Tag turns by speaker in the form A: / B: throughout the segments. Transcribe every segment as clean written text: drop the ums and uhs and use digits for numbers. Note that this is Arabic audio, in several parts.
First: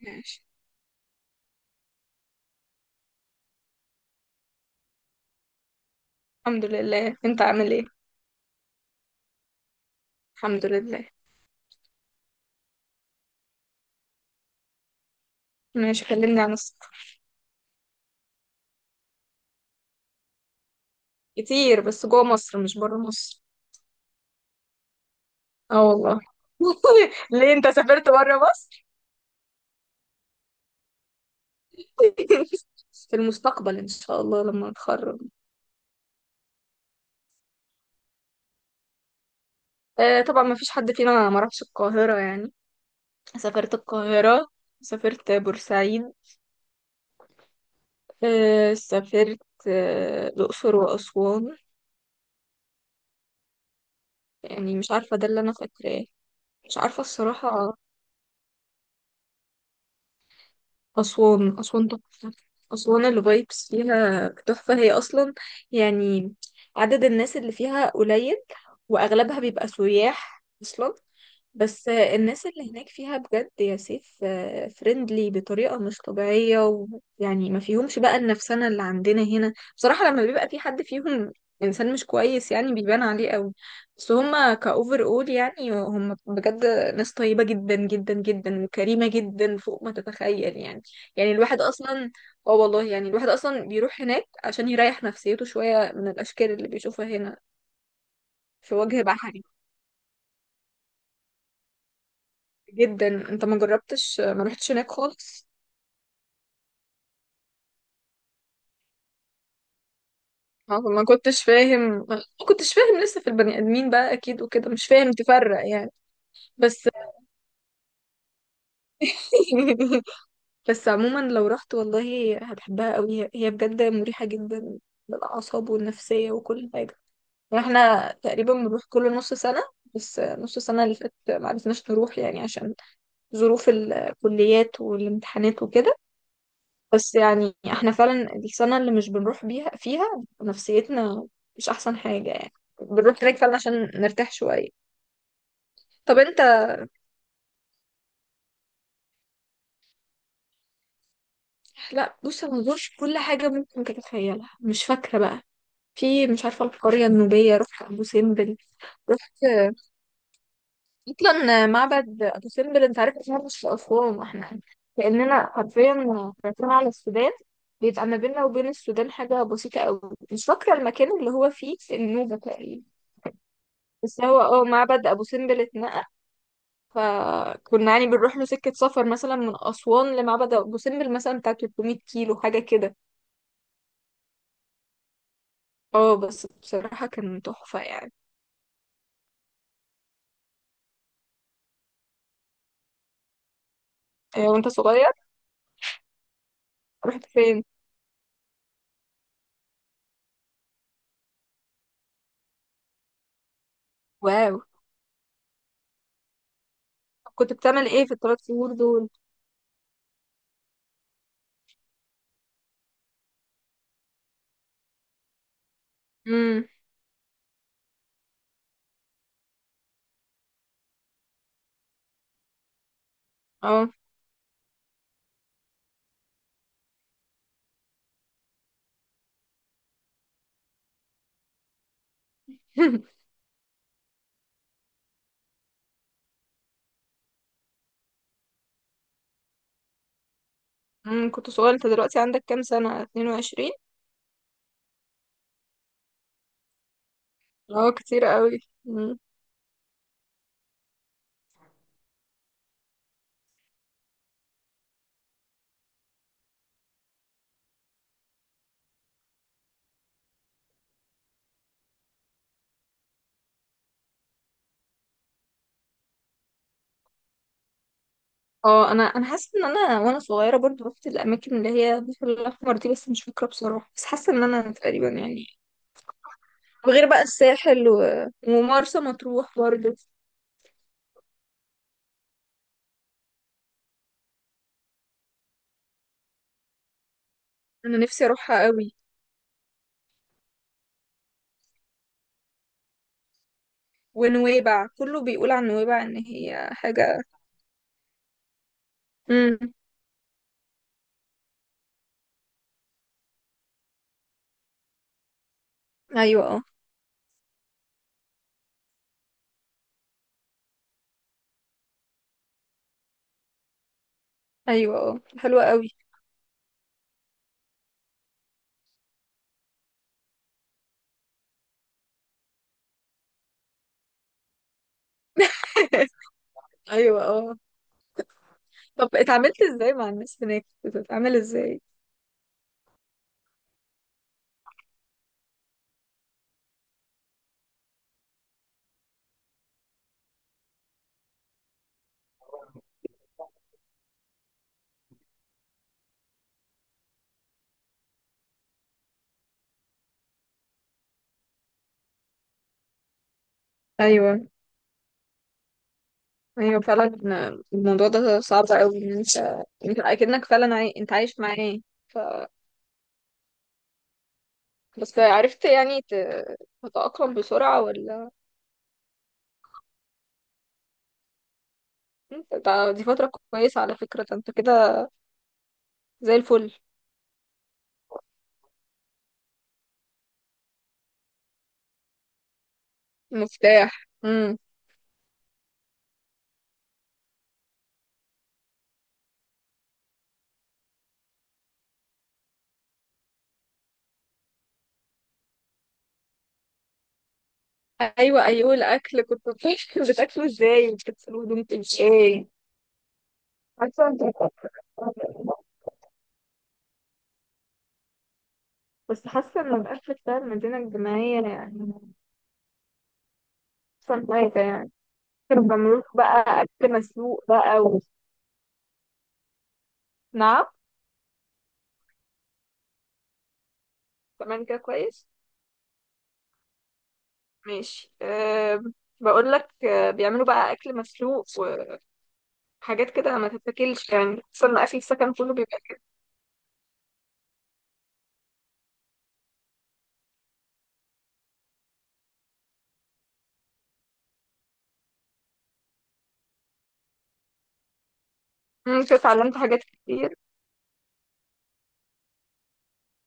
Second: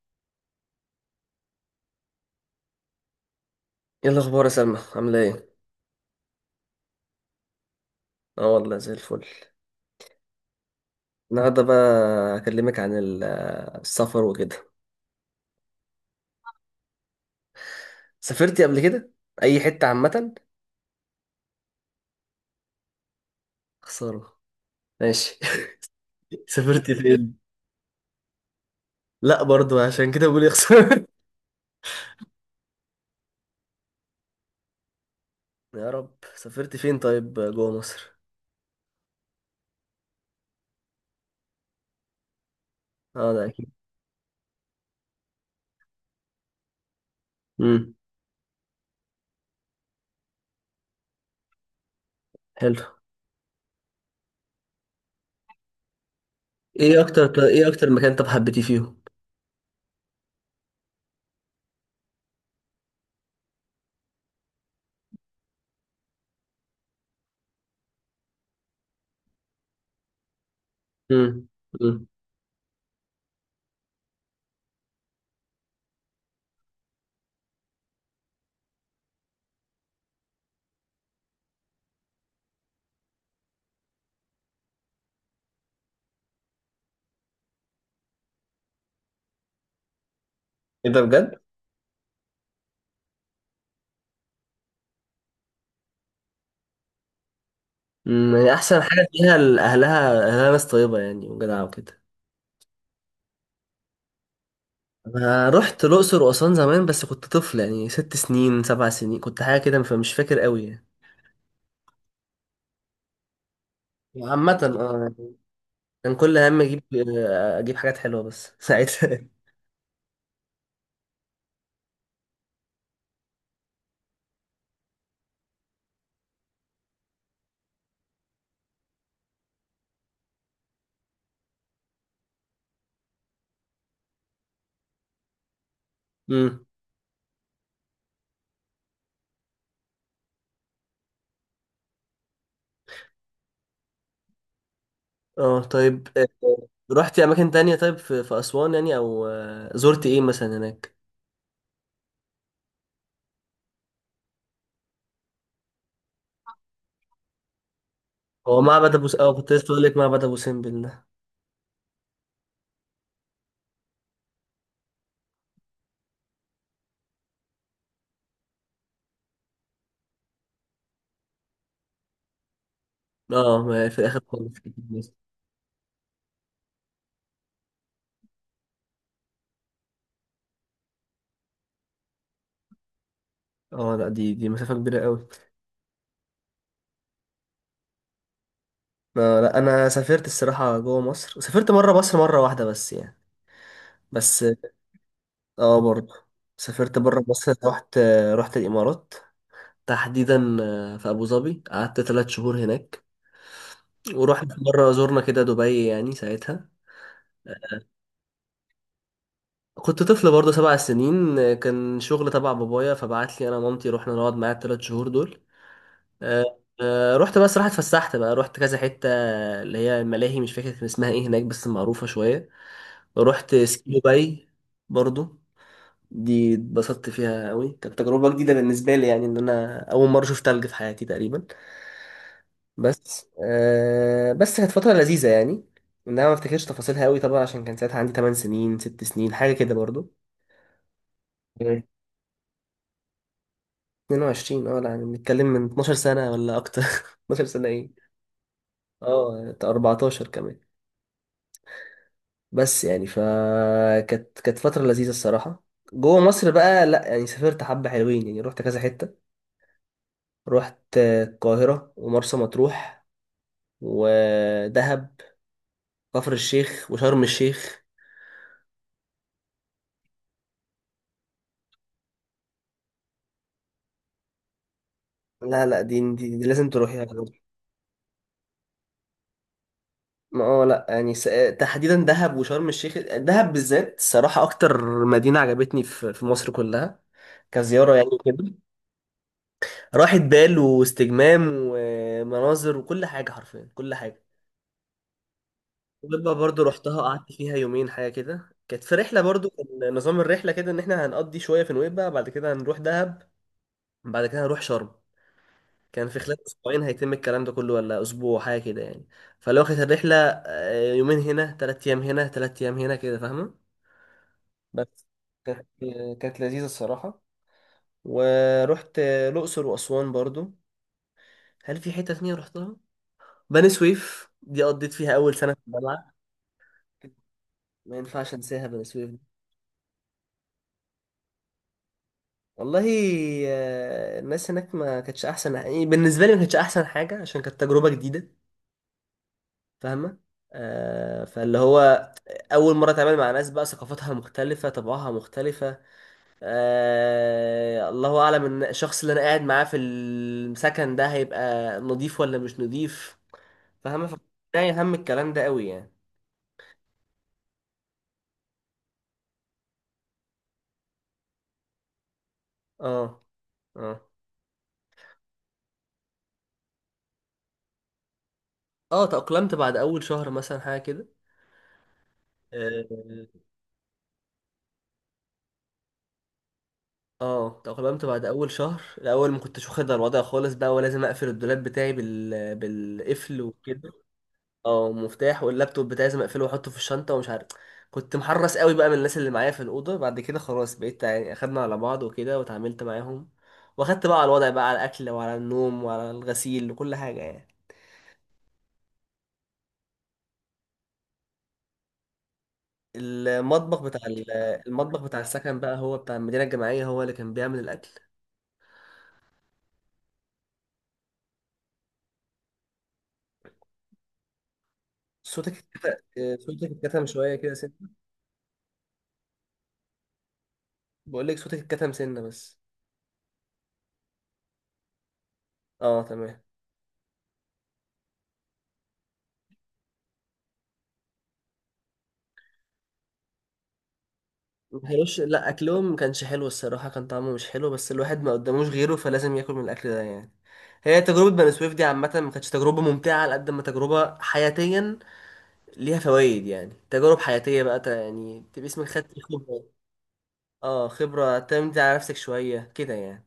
A: ماشي.
B: ايه الاخبار يا سلمى، عامله ايه؟
A: الحمد لله. انت عامل ايه؟
B: اه والله زي الفل.
A: الحمد لله.
B: النهارده بقى اكلمك عن السفر وكده.
A: ماشي، كلمني عن السفر.
B: سافرتي قبل كده اي حته عامه؟
A: كتير، بس جوه مصر مش بره مصر.
B: خساره. ماشي.
A: اه والله.
B: سافرتي فين؟
A: ليه انت سافرت بره مصر؟
B: لا، برضو عشان كده بقول يا خساره.
A: في المستقبل ان شاء الله لما اتخرج.
B: يا رب. سافرتي فين طيب جوه مصر؟
A: آه طبعا، ما فيش حد فينا ما راحش القاهرة يعني.
B: اه، ده اكيد.
A: سافرت القاهرة. سافرت بورسعيد.
B: امم.
A: آه سافرت. آه الأقصر وأسوان.
B: حلو.
A: يعني مش عارفة، ده اللي أنا فاكراه. مش
B: ايه
A: عارفة
B: اكتر ايه
A: الصراحة.
B: اكتر مكان طب حبيتي فيهم؟
A: أسوان أسوان تحفة. أسوان الفايبس فيها تحفة هي أصلا، يعني عدد الناس اللي فيها قليل، وأغلبها بيبقى سياح أصلا.
B: امم.
A: بس
B: امم.
A: الناس اللي هناك فيها بجد يا سيف فريندلي بطريقة مش طبيعية، ويعني ما فيهمش بقى النفسنة اللي عندنا هنا بصراحة. لما بيبقى في حد فيهم إنسان مش كويس يعني بيبان عليه قوي، بس هما كأوفر أول يعني هما بجد ناس طيبة جدا جدا جدا وكريمة جدا فوق ما تتخيل يعني.
B: ايه ده
A: يعني
B: بجد؟
A: الواحد اصلا اه والله، يعني الواحد اصلا بيروح هناك عشان يريح نفسيته شوية من الاشكال اللي بيشوفها هنا
B: امم. يعني
A: في
B: احسن
A: وجه
B: حاجه فيها
A: بحري
B: اهلها، ناس طيبه يعني وجدعه وكده.
A: جدا. انت ما جربتش، ما رحتش هناك خالص؟
B: انا رحت الاقصر واسوان زمان بس كنت طفل، يعني 6 سنين 7 سنين كنت، حاجه كده، فمش فاكر قوي
A: اه
B: يعني.
A: ما كنتش فاهم، ما كنتش فاهم لسه في البني ادمين بقى اكيد
B: عامه
A: وكده، مش فاهم
B: اه.
A: تفرق يعني.
B: كان كل هم اجيب
A: بس
B: آه، اجيب حاجات حلوه بس ساعتها.
A: بس عموما لو رحت والله هتحبها قوي، هي بجد مريحة جدا للاعصاب والنفسية وكل حاجة. واحنا تقريبا بنروح كل نص سنة، بس نص سنة اللي فاتت معرفناش نروح يعني عشان ظروف الكليات والامتحانات وكده.
B: امم.
A: بس يعني احنا فعلا السنة اللي مش بنروح بيها فيها نفسيتنا مش أحسن حاجة يعني. بنروح هناك فعلا عشان نرتاح شوية.
B: اه طيب.
A: طب انت؟
B: رحتي اماكن تانية طيب في اسوان يعني، او زرت ايه مثلا هناك؟
A: لا بص انا مزورش كل حاجة ممكن تتخيلها، مش فاكرة بقى. في مش عارفة، القرية النوبية، رحت أبو سمبل.
B: هو معبد ابو س-
A: رحت.
B: اه كنت لسه بقول لك معبد ابو سمبل ده.
A: اصلا معبد ابو سمبل انت عارف إن هو مش في اسوان؟ احنا كاننا حرفيا رايحين على السودان. بيبقى ما بيننا وبين السودان حاجه بسيطه قوي. مش فاكره المكان اللي هو فيه، النوبه تقريبا.
B: اه، ما في الاخر
A: بس هو
B: خالص.
A: معبد ابو سمبل اتنقل، فكنا يعني بنروح له سكه سفر مثلا من اسوان لمعبد ابو سمبل مثلا بتاع 300 كيلو حاجه كده.
B: اه لا، دي مسافه كبيره قوي.
A: اه بس بصراحه كان تحفه يعني.
B: لا، انا سافرت الصراحه جوه مصر، سافرت مره مصر مره واحده بس يعني. بس.
A: وانت صغير
B: اه، برضه سافرت بره
A: رحت
B: مصر،
A: فين؟
B: رحت. رحت الامارات. تحديدا في ابو ظبي، قعدت 3 شهور هناك. ورحنا
A: واو.
B: في مره زرنا كده دبي يعني ساعتها.
A: كنت بتعمل ايه في الثلاث شهور دول؟
B: كنت طفل برضه، 7 سنين، كان شغل تبع بابايا فبعت لي انا ومامتي، رحنا نقعد معاه الثلاث شهور دول. آه،
A: امم.
B: رحت بقى، صراحه اتفسحت بقى، رحت كذا حته، اللي هي الملاهي، مش فاكر كان اسمها ايه هناك بس معروفه شويه. رحت
A: اه.
B: سكي دبي برضه. دي اتبسطت فيها قوي، كانت تجربة جديدة بالنسبة لي، يعني ان انا اول مرة اشوف تلج في حياتي تقريبا. بس كانت فترة لذيذة، يعني ان انا ما افتكرش تفاصيلها قوي طبعا، عشان كان ساعتها عندي 8 سنين 6 سنين حاجة كده برضو.
A: كنت صغيرة.
B: مم.
A: انت دلوقتي عندك كام سنة، 22؟
B: 22 اه، لا يعني بنتكلم من 12 سنة ولا أكتر. 12 سنة إيه؟
A: اه كتير قوي. مم.
B: اه، 14 كمان. بس يعني فكانت كانت فترة لذيذة الصراحة. جوه مصر بقى، لا يعني سافرت حبة حلوين يعني، رحت كذا حتة. رحت القاهرة ومرسى مطروح، ودهب، كفر الشيخ وشرم الشيخ.
A: اه انا حاسة ان انا وانا صغيرة برضو رحت الاماكن اللي هي البحر الاحمر دي، بس مش فاكرة بصراحة. بس حاسة ان انا تقريبا يعني.
B: لا لا، دي لازم تروحيها
A: وغير بقى
B: برضه.
A: الساحل و... ومرسى مطروح برضو.
B: ما اه لا يعني تحديدا دهب وشرم الشيخ، دهب بالذات الصراحة أكتر مدينة عجبتني في مصر كلها، كزيارة
A: انا
B: يعني
A: نفسي
B: كده.
A: اروحها قوي.
B: راحة بال واستجمام ومناظر وكل حاجة، حرفيا كل حاجة.
A: ونويبع، كله بيقول عن نويبع ان
B: وببقى برضو
A: هي
B: رحتها،
A: حاجة.
B: قعدت فيها يومين حاجة كده، كانت في رحلة برضو،
A: امم.
B: كان نظام الرحلة كده، إن إحنا هنقضي شوية في نويبع، بعد كده هنروح دهب، بعد كده هنروح شرم. كان في خلال
A: ايوه اه.
B: اسبوعين هيتم الكلام ده كله، ولا اسبوع حاجه كده يعني. فلو كانت الرحله يومين هنا، 3 ايام هنا، 3 ايام هنا كده، فاهمه.
A: ايوه
B: بس.
A: اه حلوة
B: كانت
A: قوي.
B: كانت لذيذه الصراحه. ورحت الاقصر واسوان برضو. هل في حته تانية رحتها؟ بني سويف، دي قضيت فيها اول سنه في الجامعه.
A: ايوه اه.
B: ما ينفعش انساها بني
A: طب
B: سويف دي.
A: اتعاملت ازاي مع الناس هناك؟ كنت بتتعامل ازاي؟
B: والله الناس هناك ما كانتش احسن، يعني بالنسبه لي ما كانتش احسن حاجه، عشان كانت تجربه جديده. فاهمة؟ فاللي هو أول مرة أتعامل مع ناس بقى ثقافتها مختلفة، طبعها مختلفة. الله أعلم إن الشخص اللي أنا قاعد معاه في السكن ده هيبقى نضيف ولا مش نضيف. فاهمة؟ فده
A: ايوه
B: يهم الكلام ده قوي يعني.
A: ايوه فعلا. الموضوع ده صعب قوي، ان انت انت اكنك فعلا انت عايش معاه. ف...
B: اه. اه.
A: بس عرفت يعني تتأقلم بسرعة ولا؟
B: اه، تأقلمت بعد أول شهر مثلا حاجة كده. اه.
A: دي فترة كويسة على فكرة. ده انت كده زي الفل.
B: تأقلمت بعد أول شهر، الأول ما كنتش واخد على الوضع خالص بقى، ولازم أقفل الدولاب بتاعي بالقفل
A: مفتاح.
B: وكده.
A: امم.
B: اه، مفتاح. واللابتوب بتاعي لازم اقفله واحطه في الشنطه، ومش عارف، كنت محرص قوي بقى من الناس اللي معايا في الاوضه. بعد كده خلاص بقيت يعني، اخدنا على بعض وكده، وتعاملت معاهم، واخدت بقى على الوضع، بقى على الاكل وعلى النوم وعلى الغسيل وكل حاجه يعني.
A: ايوه ايوه، الاكل كنت بتاكله؟ بتاكله ازاي وبتغسله هدومك ازاي؟
B: المطبخ بتاع
A: حاسه انت
B: ال- المطبخ بتاع السكن بقى، هو بتاع المدينه الجامعيه، هو اللي كان بيعمل الاكل.
A: بس حاسه ان الاكل بتاع المدينه الجامعيه يعني احسن حاجه يعني.
B: صوتك
A: كانوا بيعملوا لكم
B: اتكتم.
A: بقى
B: صوتك
A: اكل
B: اتكتم شويه
A: مسلوق
B: كده سنه.
A: بقى نعم؟
B: بقول لك صوتك اتكتم سنه بس.
A: كمان كده كويس.
B: اه، تمام.
A: ماشي أه. بقول لك أه بيعملوا بقى اكل مسلوق وحاجات كده ما تتاكلش يعني، خصوصا إن
B: ما
A: اكل
B: كانوش،
A: السكن
B: لا
A: كله بيبقى
B: اكلهم ما
A: كده.
B: كانش حلو الصراحه، كان طعمه مش حلو، بس الواحد ما قداموش غيره، فلازم ياكل من الاكل ده يعني. هي تجربه بني سويف دي عامه ما كانتش تجربه ممتعه، على قد ما تجربه حياتيا، ليها فوائد، يعني تجارب حياتيه بقى، يعني تبقى اسمك خدت
A: كده اتعلمت
B: خبره.
A: حاجات كتير.
B: اه، خبره تعتمد على نفسك شويه كده يعني.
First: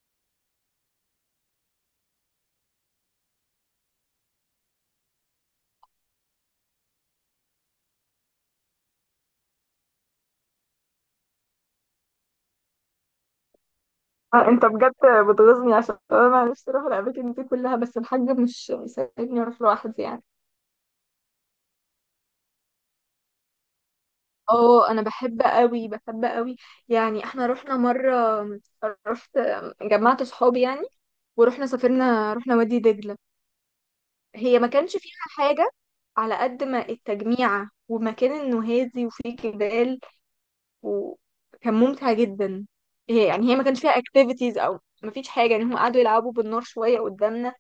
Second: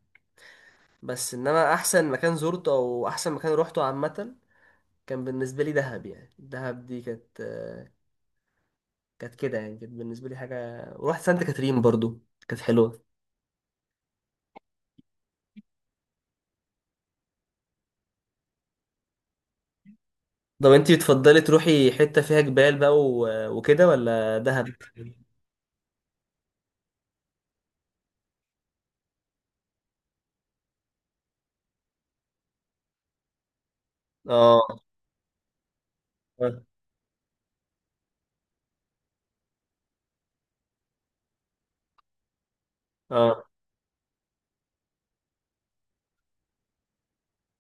B: بس انما احسن مكان زرته، او احسن مكان روحته عامه، كان بالنسبه لي دهب يعني. دهب دي كانت كانت كده يعني، كانت بالنسبه لي حاجه. ورحت سانت كاترين برضو، كانت حلوه.
A: آه انت بجد بتغيظني عشان انا نفسي اروح الاماكن دي كلها، بس الحاج مش مساعدني اروح لوحدي يعني.
B: طب انتي بتفضلي تروحي حتة فيها جبال بقى وكده، ولا دهب؟
A: اه انا بحب قوي، بحب قوي. يعني احنا رحنا مره، رحت، جمعت صحابي يعني ورحنا، سافرنا، رحنا وادي دجله. هي
B: اه.
A: ما كانش فيها حاجه على
B: اه.
A: قد ما التجميعة ومكان انه هادي وفيه جبال، وكان ممتع جدا. هي
B: اه،
A: يعني هي ما كانش فيها اكتيفيتيز او ما فيش حاجه يعني، هم قعدوا يلعبوا بالنار شويه قدامنا،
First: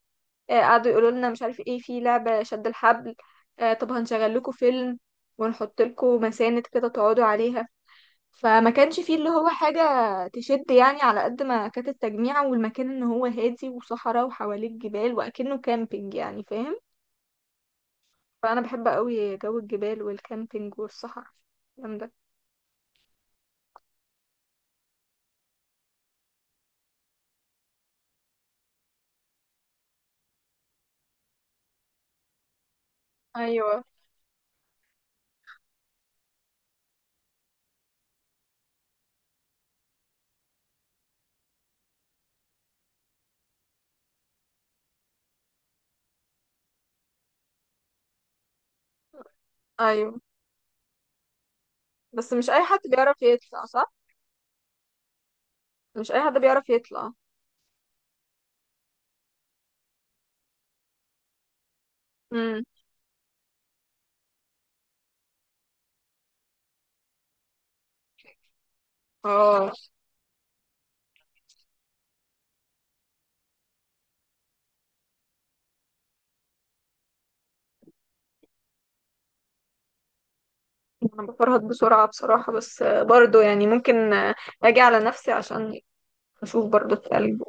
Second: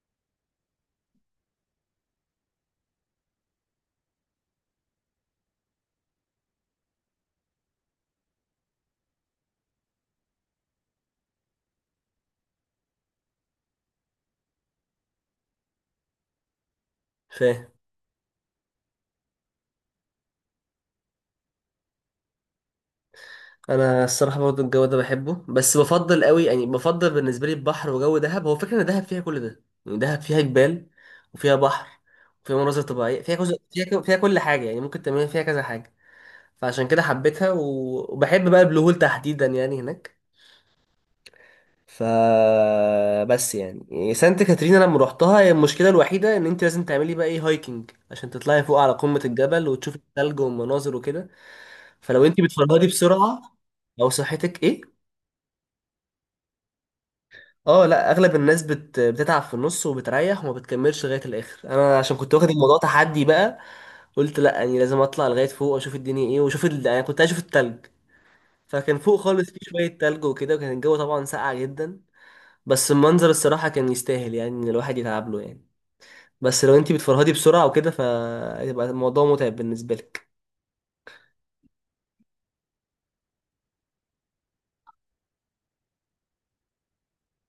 A: قعدوا يقولوا لنا مش عارف ايه في لعبه شد الحبل. طب هنشغل لكم فيلم، ونحط لكم مساند كده تقعدوا عليها. فما كانش فيه اللي هو حاجه تشد يعني، على قد ما كانت التجميعة والمكان ان هو هادي وصحراء وحواليه جبال واكنه كامبينج يعني، فاهم؟
B: فاهم.
A: فانا بحب قوي جو الجبال والكامبينج والصحراء، الكلام ده.
B: انا الصراحة برضه الجو ده بحبه، بس بفضل قوي يعني، بفضل بالنسبة لي البحر وجو دهب، هو فكرة ان دهب فيها كل ده، يعني دهب فيها جبال، وفيها بحر، وفيها مناظر طبيعية، فيها كذا،
A: ايوه.
B: فيها كل حاجة يعني، ممكن تعملي فيها كذا حاجة. فعشان كده حبيتها وبحب بقى البلو هول تحديدا يعني هناك. ف بس يعني سانت كاترين انا لما روحتها، هي المشكله الوحيده ان انت لازم تعملي بقى ايه، هايكنج، عشان تطلعي فوق على قمه الجبل وتشوفي
A: ايوه.
B: الثلج والمناظر وكده. فلو
A: بس
B: انت
A: مش اي حد
B: بتفرهدي
A: بيعرف
B: بسرعه،
A: يطلع صح.
B: او صحتك ايه.
A: مش اي حد بيعرف يطلع.
B: اه لا، اغلب الناس بتتعب في النص وبتريح وما بتكملش لغايه الاخر. انا عشان كنت واخد
A: امم.
B: الموضوع تحدي بقى، قلت لا يعني لازم اطلع لغايه فوق واشوف الدنيا ايه واشوف يعني كنت عايز اشوف الثلج. فكان فوق خالص في
A: اه
B: شويه ثلج وكده، وكان الجو طبعا ساقع جدا، بس المنظر الصراحه كان يستاهل يعني، ان الواحد يتعب له يعني. بس لو انتي بتفرهدي بسرعة وكده، فهيبقى الموضوع متعب بالنسبة لك.
A: انا بفرهد بسرعة بصراحة، بس برضو يعني ممكن اجي على نفسي عشان اشوف برضو التلج.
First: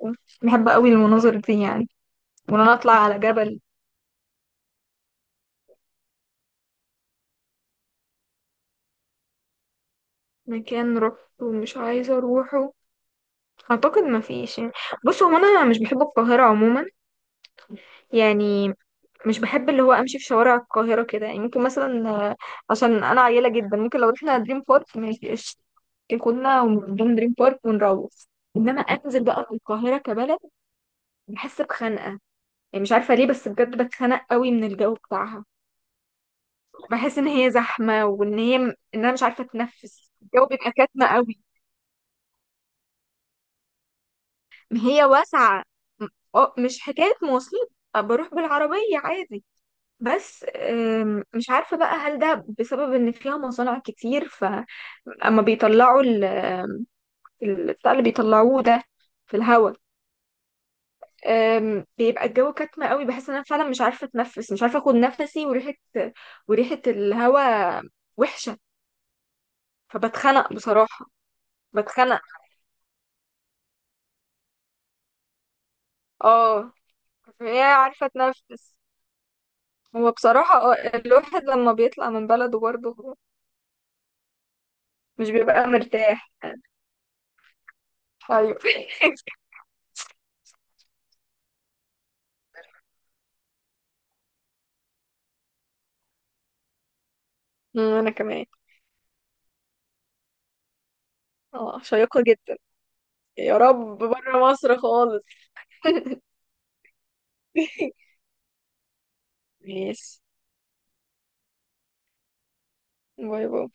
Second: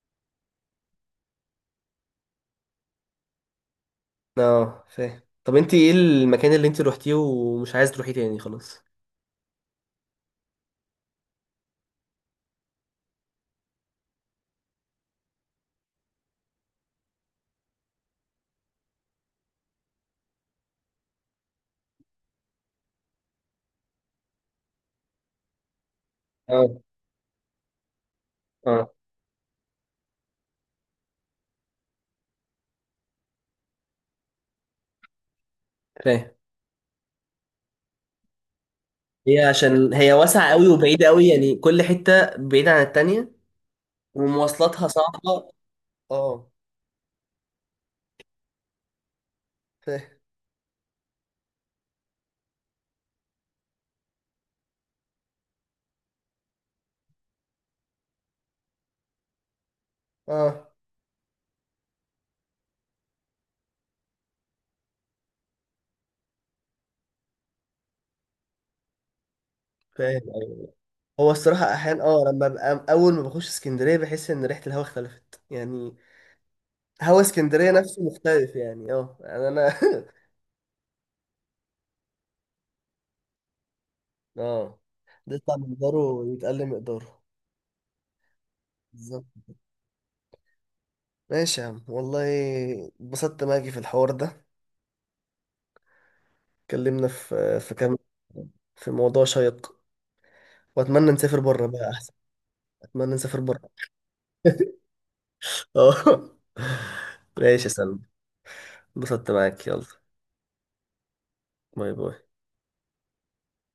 A: بحب قوي المناظر دي يعني، وان انا اطلع على جبل.
B: اه، فاهم. طب انتي ايه المكان اللي انتي روحتيه ومش عايز تروحيه تاني خلاص؟
A: مكان روحته ومش عايزة اروحه؟ اعتقد ما فيش يعني. بصوا هو انا مش بحب القاهرة عموما، يعني مش بحب اللي هو امشي في شوارع القاهره كده. يعني ممكن مثلا عشان انا عيله جدا، ممكن لو رحنا دريم بارك ماشي قشطة. ممكن كنا
B: اه.
A: ونروح دريم بارك ونروح، انما
B: اه،
A: انزل بقى في القاهره كبلد بحس بخنقه. يعني مش عارفه ليه، بس بجد بتخنق قوي من الجو بتاعها.
B: فاهم.
A: بحس ان هي زحمه، وان هي ان انا مش
B: هي
A: عارفه
B: عشان هي
A: اتنفس، الجو
B: واسعة قوي
A: بيبقى
B: وبعيدة
A: كاتمه
B: قوي،
A: قوي.
B: يعني كل حتة بعيدة عن التانية،
A: ما
B: ومواصلاتها
A: هي
B: صعبة.
A: واسعه. م-
B: اه،
A: اه مش حكايه مواصلات، بروح بالعربيه عادي.
B: فاهم.
A: بس مش عارفة بقى هل ده بسبب ان فيها مصانع كتير، فاما بيطلعوا البتاع اللي بيطلعوه ده في الهواء،
B: اه،
A: بيبقى الجو كتمة قوي. بحس ان انا فعلا مش عارفة اتنفس، مش عارفة اخد نفسي، وريحة، وريحة الهواء وحشة،
B: فاهم.
A: فبتخنق
B: ايوه.
A: بصراحة.
B: هو الصراحة أحيانا،
A: بتخنق.
B: لما ببقى أول ما بخش اسكندرية، بحس إن ريحة الهوا اختلفت يعني.
A: اه.
B: هوا
A: هي
B: اسكندرية نفسه
A: عارفة
B: مختلف
A: اتنفس.
B: يعني. اه يعني أنا.
A: هو بصراحة الواحد لما بيطلع من بلده برضه
B: اه،
A: مش
B: ده يطلع
A: بيبقى
B: مقداره
A: مرتاح.
B: يتقل مقداره.
A: ايوه.
B: بالظبط. ماشي يا عم، والله اتبسطت معاكي في الحوار ده. اتكلمنا في كام
A: انا كمان.
B: في موضوع شيق، واتمنى نسافر بره
A: اه
B: بقى احسن.
A: شيقة جدا.
B: اتمنى نسافر
A: يا
B: بره.
A: رب بره مصر خالص.
B: اه. ماشي يا سلمى، اتبسطت معاك. يلا،
A: ماشي.
B: باي باي.
A: باي باي.